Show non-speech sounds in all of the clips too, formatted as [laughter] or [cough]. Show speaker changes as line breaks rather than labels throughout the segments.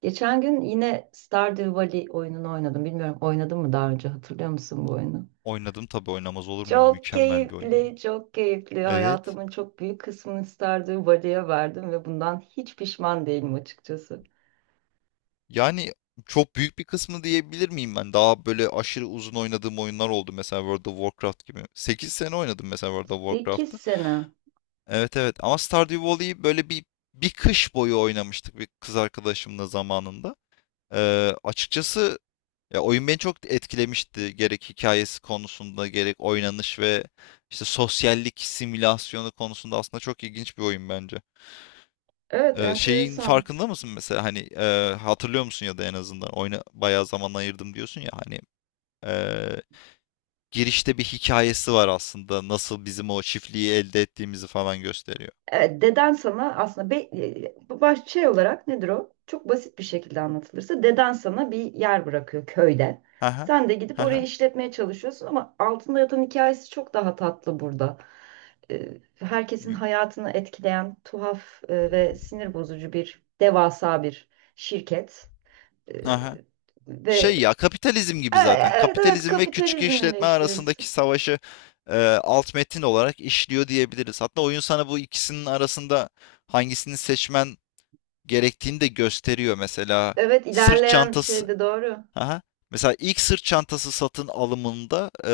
Geçen gün yine Stardew Valley oyununu oynadım. Bilmiyorum oynadın mı daha önce, hatırlıyor musun bu oyunu?
Oynadım tabii oynamaz olur muyum?
Çok
Mükemmel bir oyun ya.
keyifli, çok keyifli.
Evet.
Hayatımın çok büyük kısmını Stardew Valley'e verdim ve bundan hiç pişman değilim açıkçası.
Yani çok büyük bir kısmı diyebilir miyim ben? Daha böyle aşırı uzun oynadığım oyunlar oldu. Mesela World of Warcraft gibi. 8 sene oynadım mesela World of
8
Warcraft'ı.
sene.
Evet evet ama Stardew Valley'i böyle bir kış boyu oynamıştık bir kız arkadaşımla zamanında. Açıkçası ya oyun beni çok etkilemişti. Gerek hikayesi konusunda gerek oynanış ve işte sosyallik simülasyonu konusunda aslında çok ilginç bir oyun bence.
Evet,
Şeyin
enteresan.
farkında mısın mesela hani, hatırlıyor musun ya da en azından oyuna bayağı zaman ayırdım diyorsun ya hani, eee, girişte bir hikayesi var aslında nasıl bizim o çiftliği elde ettiğimizi falan gösteriyor.
Evet, deden sana aslında bu şey olarak nedir o? Çok basit bir şekilde anlatılırsa deden sana bir yer bırakıyor köyden.
Hı hı.
Sen de gidip orayı
Hı.
işletmeye çalışıyorsun ama altında yatan hikayesi çok daha tatlı burada. Herkesin hayatını etkileyen tuhaf ve sinir bozucu devasa bir şirket. E, ve
Şey ya, kapitalizm
e,
gibi zaten.
evet, evet,
Kapitalizm ve küçük
kapitalizm
işletme
eleştirisi.
arasındaki savaşı, eee, alt metin olarak işliyor diyebiliriz. Hatta oyun sana bu ikisinin arasında hangisini seçmen gerektiğini de gösteriyor. Mesela
Evet,
sırt
ilerleyen şey
çantası.
de doğru.
Aha. Mesela ilk sırt çantası satın alımında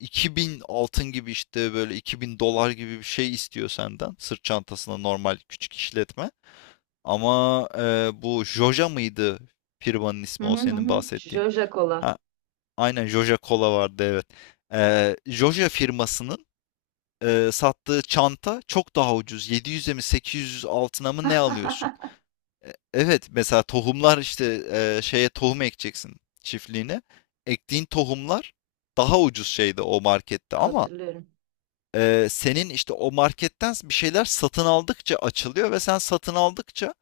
2000 altın gibi işte böyle 2000 dolar gibi bir şey istiyor senden. Sırt çantasına normal küçük işletme. Ama bu Joja mıydı firmanın
Hı
ismi o
hı hı.
senin
Hı.
bahsettiğin?
Jojo Cola
Ha, aynen Joja Cola vardı evet. Joja firmasının sattığı çanta çok daha ucuz. 700'e mi 800 altına mı ne alıyorsun? Evet mesela tohumlar işte şeye tohum ekeceksin çiftliğine. Ektiğin tohumlar daha ucuz şeyde o markette ama
hatırlıyorum.
senin işte o marketten bir şeyler satın aldıkça açılıyor ve sen satın aldıkça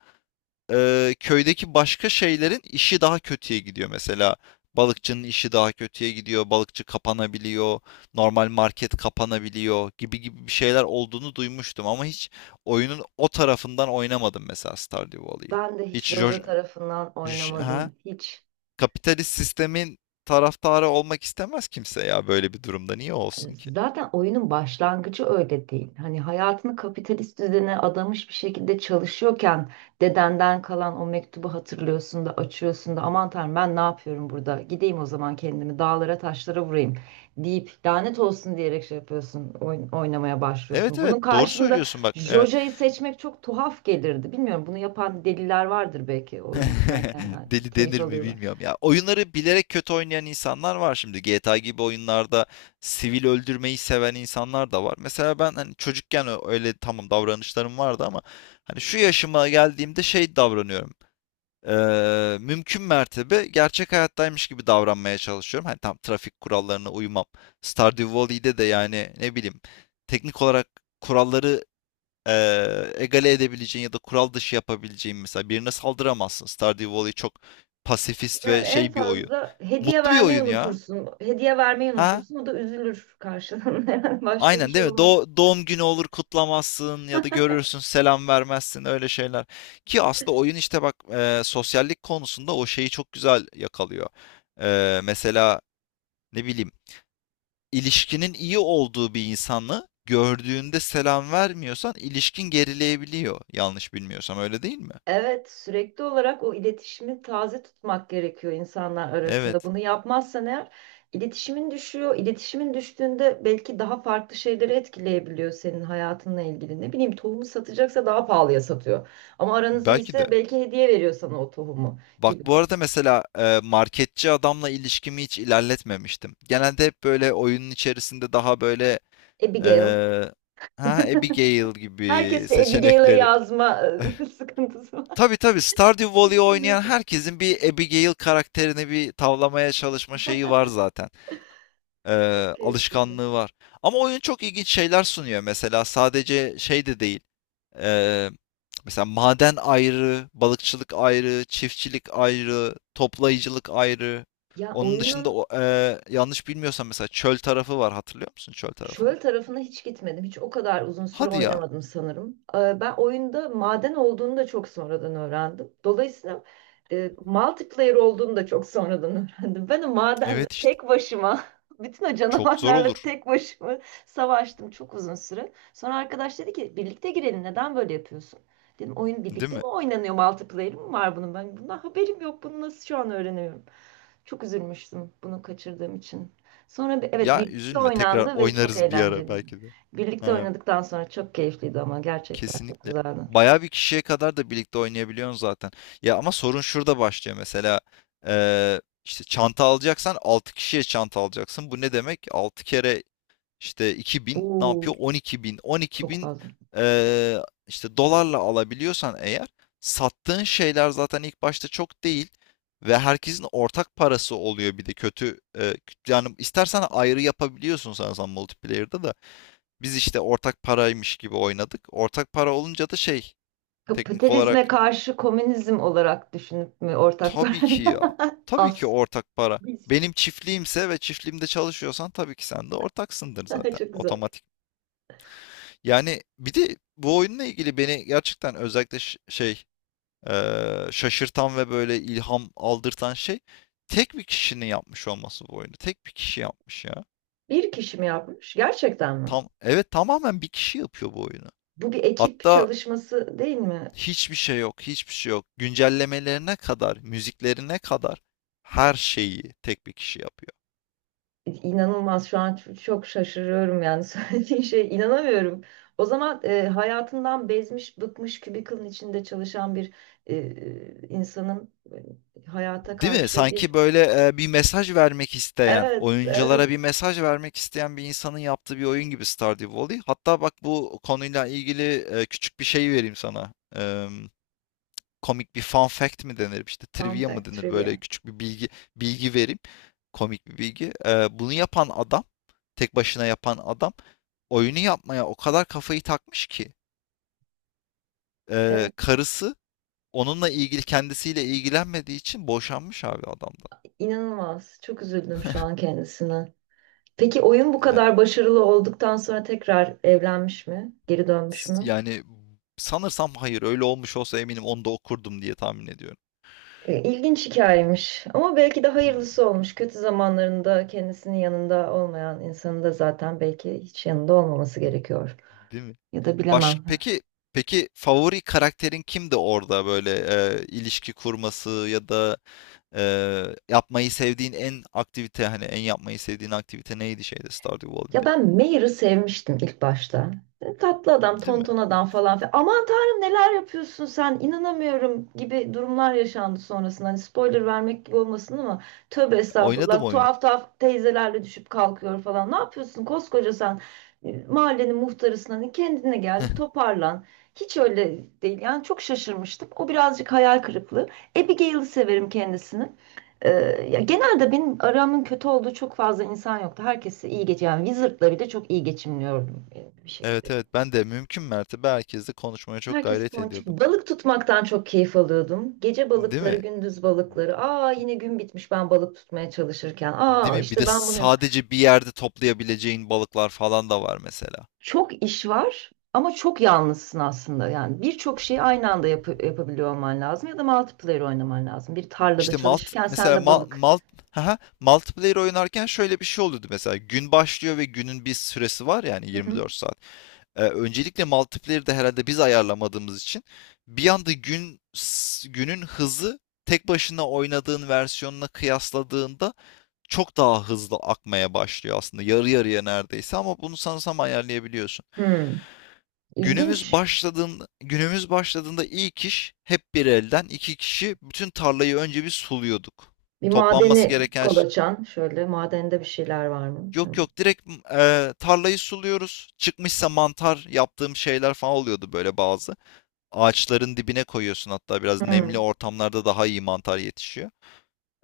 köydeki başka şeylerin işi daha kötüye gidiyor. Mesela balıkçının işi daha kötüye gidiyor. Balıkçı kapanabiliyor. Normal market kapanabiliyor gibi gibi bir şeyler olduğunu duymuştum ama hiç oyunun o tarafından oynamadım mesela Stardew Valley'i.
Ben de hiç
Hiç
Roja
jo-
tarafından
Ha?
oynamadım. Hiç.
Kapitalist sistemin taraftarı olmak istemez kimse ya böyle bir durumda. Niye olsun
Yani
ki?
zaten oyunun başlangıcı öyle değil. Hani hayatını kapitalist düzene adamış bir şekilde çalışıyorken dedenden kalan o mektubu hatırlıyorsun da açıyorsun da, aman tanrım ben ne yapıyorum burada? Gideyim o zaman kendimi dağlara taşlara vurayım deyip lanet olsun diyerek şey yapıyorsun, oynamaya
Evet
başlıyorsun.
evet,
Bunun
doğru
karşında
söylüyorsun bak. Evet.
Joja'yı seçmek çok tuhaf gelirdi. Bilmiyorum, bunu yapan deliler vardır belki, oyun oynarken
[laughs]
yani
Deli
keyif
denir mi
alıyorlar.
bilmiyorum ya. Oyunları bilerek kötü oynayan insanlar var şimdi. GTA gibi oyunlarda sivil öldürmeyi seven insanlar da var. Mesela ben hani çocukken öyle tamam davranışlarım vardı ama hani şu yaşıma geldiğimde şey davranıyorum. Mümkün mertebe gerçek hayattaymış gibi davranmaya çalışıyorum. Hani tam trafik kurallarına uymam. Stardew Valley'de de yani ne bileyim teknik olarak kuralları egale edebileceğin ya da kural dışı yapabileceğin mesela birine saldıramazsın. Stardew Valley çok pasifist ve
Yani en
şey bir oyun.
fazla hediye
Mutlu bir
vermeyi
oyun ya.
unutursun. Hediye vermeyi
Ha?
unutursun. O da üzülür karşılığında. [laughs] Yani başka bir
Aynen
şey
değil mi?
olmaz.
Doğum günü olur kutlamazsın ya da görürsün selam vermezsin öyle şeyler. Ki aslında oyun işte bak, sosyallik konusunda o şeyi çok güzel yakalıyor. Mesela ne bileyim ilişkinin iyi olduğu bir insanı gördüğünde selam vermiyorsan ilişkin gerileyebiliyor. Yanlış bilmiyorsam öyle değil mi?
Evet, sürekli olarak o iletişimi taze tutmak gerekiyor insanlar arasında.
Evet.
Bunu yapmazsan eğer iletişimin düşüyor. İletişimin düştüğünde belki daha farklı şeyleri etkileyebiliyor senin hayatınla ilgili. Ne bileyim, tohumu satacaksa daha pahalıya satıyor. Ama aranız
Belki de.
iyiyse belki hediye veriyor sana o tohumu
Bak
gibi.
bu arada mesela marketçi adamla ilişkimi hiç ilerletmemiştim. Genelde hep böyle oyunun içerisinde daha böyle
Abigail.
Eee, ha, Abigail gibi
Herkes bir Abigail'e
seçenekleri.
yazma [laughs] sıkıntısı
[laughs] Tabii tabii, Stardew Valley oynayan
var.
herkesin bir Abigail karakterini bir tavlamaya çalışma şeyi var zaten.
Çok keyifliydi.
Alışkanlığı var. Ama oyun çok ilginç şeyler sunuyor. Mesela sadece şey de değil. Eee, Mesela maden ayrı, balıkçılık ayrı, çiftçilik ayrı, toplayıcılık ayrı.
Ya
Onun dışında
oyunun
yanlış bilmiyorsam mesela çöl tarafı var. Hatırlıyor musun çöl tarafını?
çöl tarafına hiç gitmedim. Hiç o kadar uzun süre
Hadi ya.
oynamadım sanırım. Ben oyunda maden olduğunu da çok sonradan öğrendim. Dolayısıyla multiplayer olduğunu da çok sonradan [laughs] öğrendim. Ben o madende
Evet işte.
tek başıma, [laughs] bütün o
Çok zor
canavarlarla
olur,
tek başıma savaştım çok uzun süre. Sonra arkadaş dedi ki birlikte girelim, neden böyle yapıyorsun? Dedim, oyun
değil
birlikte mi
mi?
oynanıyor, multiplayer mi var bunun? Ben bundan haberim yok, bunu nasıl şu an öğreniyorum? Çok üzülmüştüm bunu kaçırdığım için. Sonra evet,
Ya
birlikte
üzülme, tekrar
oynandı ve çok
oynarız bir ara
eğlenceliydi.
belki de.
Birlikte
Ha,
oynadıktan sonra çok keyifliydi ama gerçekten çok
kesinlikle.
güzeldi.
Bayağı bir kişiye kadar da birlikte oynayabiliyorsun zaten. Ya ama sorun şurada başlıyor mesela. İşte çanta alacaksan 6 kişiye çanta alacaksın. Bu ne demek? 6 kere İşte 2000, ne
Oo,
yapıyor? 12.000.
çok
12.000
fazla.
eee işte dolarla alabiliyorsan eğer, sattığın şeyler zaten ilk başta çok değil ve herkesin ortak parası oluyor. Bir de kötü, yani istersen ayrı yapabiliyorsun sanırsam multiplayer'da da. Biz işte ortak paraymış gibi oynadık. Ortak para olunca da şey, teknik
Kapitalizme
olarak
karşı komünizm olarak düşünüp mü ortak var?
tabii ki ya.
[laughs]
Tabii ki
Az.
ortak para.
Biz.
Benim çiftliğimse ve çiftliğimde çalışıyorsan tabii ki sen de ortaksındır
[laughs]
zaten
Çok güzel.
otomatik. Yani bir de bu oyunla ilgili beni gerçekten özellikle şey şaşırtan ve böyle ilham aldırtan şey tek bir kişinin yapmış olması bu oyunu. Tek bir kişi yapmış ya.
Bir kişi mi yapmış? Gerçekten mi?
Tam, evet, tamamen bir kişi yapıyor bu oyunu.
Bu bir ekip
Hatta
çalışması değil mi?
hiçbir şey yok, hiçbir şey yok. Güncellemelerine kadar, müziklerine kadar her şeyi tek bir kişi yapıyor.
İnanılmaz, şu an çok şaşırıyorum yani. [laughs] Söylediğin şey inanamıyorum. O zaman hayatından bezmiş, bıkmış, cubicle'ın içinde çalışan bir insanın hayata
Değil mi?
karşı
Sanki
bir
böyle, bir mesaj vermek isteyen,
evet,
oyunculara
evet,
bir mesaj vermek isteyen bir insanın yaptığı bir oyun gibi Stardew Valley. Hatta bak bu konuyla ilgili küçük bir şey vereyim sana. Komik bir fun fact mi denir, işte
fun
trivia mı
fact
denir, böyle
trivia.
küçük bir bilgi vereyim. Komik bir bilgi. Bunu yapan adam, tek başına yapan adam, oyunu yapmaya o kadar kafayı takmış ki,
Evet,
karısı onunla ilgili kendisiyle ilgilenmediği için boşanmış abi adamdan.
inanılmaz. Çok üzüldüm şu an kendisine. Peki oyun bu
Yani
kadar başarılı olduktan sonra tekrar evlenmiş mi? Geri dönmüş
S-
mü?
Yani sanırsam hayır, öyle olmuş olsa eminim onu da okurdum diye tahmin ediyorum.
İlginç hikayemiş ama belki de
Hmm.
hayırlısı olmuş. Kötü zamanlarında kendisinin yanında olmayan insanın da zaten belki hiç yanında olmaması gerekiyor.
Değil mi?
Ya da
Baş
bilemem.
peki peki favori karakterin kimdi orada böyle, ilişki kurması ya da e, yapmayı sevdiğin en aktivite hani en yapmayı sevdiğin aktivite neydi şeyde, Stardew
Ya,
Valley'de?
ben Mayer'ı sevmiştim ilk başta. Dedim, tatlı adam,
Değil mi?
tonton adam falan filan. Aman tanrım, neler yapıyorsun sen, inanamıyorum gibi durumlar yaşandı sonrasında. Hani spoiler vermek gibi olmasın ama tövbe
Oynadım
estağfurullah,
oyunu.
tuhaf tuhaf teyzelerle düşüp kalkıyor falan. Ne yapıyorsun koskoca sen? Mahallenin muhtarısın, hani kendine gel, bir toparlan. Hiç öyle değil yani, çok şaşırmıştım. O birazcık hayal kırıklığı. Abigail'i severim kendisini. Ee, Ya genelde benim aramın kötü olduğu çok fazla insan yoktu. Herkesi iyi geç yani, Wizard'la bile çok iyi geçimliyordum bir
Evet
şekilde.
evet, ben de mümkün mertebe herkesle konuşmaya çok
Herkes
gayret
ponçik.
ediyordum.
Balık tutmaktan çok keyif alıyordum. Gece
Değil
balıkları,
mi?
gündüz balıkları. Aa, yine gün bitmiş ben balık tutmaya çalışırken.
Değil
Aa,
mi? Bir
işte
de
ben bunu yap.
sadece bir yerde toplayabileceğin balıklar falan da var mesela.
Çok iş var ama çok yalnızsın aslında. Yani birçok şeyi aynı anda yapabiliyor olman lazım ya da multiplayer oynaman lazım. Bir tarlada
İşte malt
çalışırken sen
mesela
de
mal,
balık.
malt haha, multiplayer oynarken şöyle bir şey oluyordu mesela, gün başlıyor ve günün bir süresi var yani
Hı hı.
24 saat. Öncelikle multiplayer'de herhalde biz ayarlamadığımız için bir anda günün hızı, tek başına oynadığın versiyonuna kıyasladığında çok daha hızlı akmaya başlıyor aslında, yarı yarıya neredeyse, ama bunu sanırsam ayarlayabiliyorsun.
Hmm,
Günümüz
ilginç.
başladığında, günümüz başladığında ilk iş hep bir elden iki kişi bütün tarlayı önce bir suluyorduk.
Bir
Toplanması
madeni
gereken
kol açan, şöyle madende bir şeyler var mı?
yok yok, direkt tarlayı suluyoruz. Çıkmışsa mantar yaptığım şeyler falan oluyordu böyle bazı. Ağaçların dibine koyuyorsun hatta, biraz nemli
Hmm.
ortamlarda daha iyi mantar yetişiyor.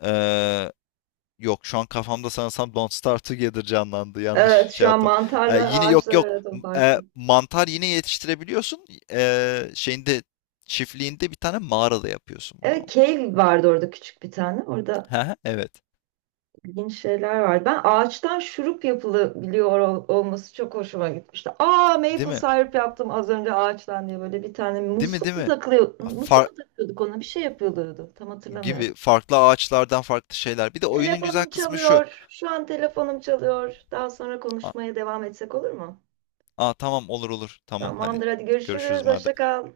Ee, Yok, şu an kafamda sanırsam Don't Starve Together canlandı. Yanlış
Evet,
şey
şu an
yaptım.
mantarlar
Yine yok
ağaçlar
yok.
arada farklı.
Mantar yine yetiştirebiliyorsun. Şeyinde, çiftliğinde bir tane mağarada yapıyorsun bunu
Evet,
ama.
cave vardı orada küçük bir tane. Orada
Hı hı, evet.
ilginç şeyler vardı. Ben ağaçtan şurup yapılabiliyor olması çok hoşuma gitmişti. Aa,
Değil
maple
mi?
syrup yaptım az önce ağaçtan diye, böyle bir tane
Değil mi?
musluk
Değil
mu
mi?
takılıyor? Musluk
Far
mu takıyorduk, ona bir şey yapılıyordu. Tam hatırlamıyorum.
Gibi farklı ağaçlardan farklı şeyler. Bir de oyunun güzel
Telefonum
kısmı şu.
çalıyor. Şu an telefonum çalıyor. Daha sonra
Aa,
konuşmaya devam etsek olur mu?
aa, tamam, olur olur. Tamam hadi.
Tamamdır, hadi
Görüşürüz
görüşürüz.
madem.
Hoşça
Bay
kal.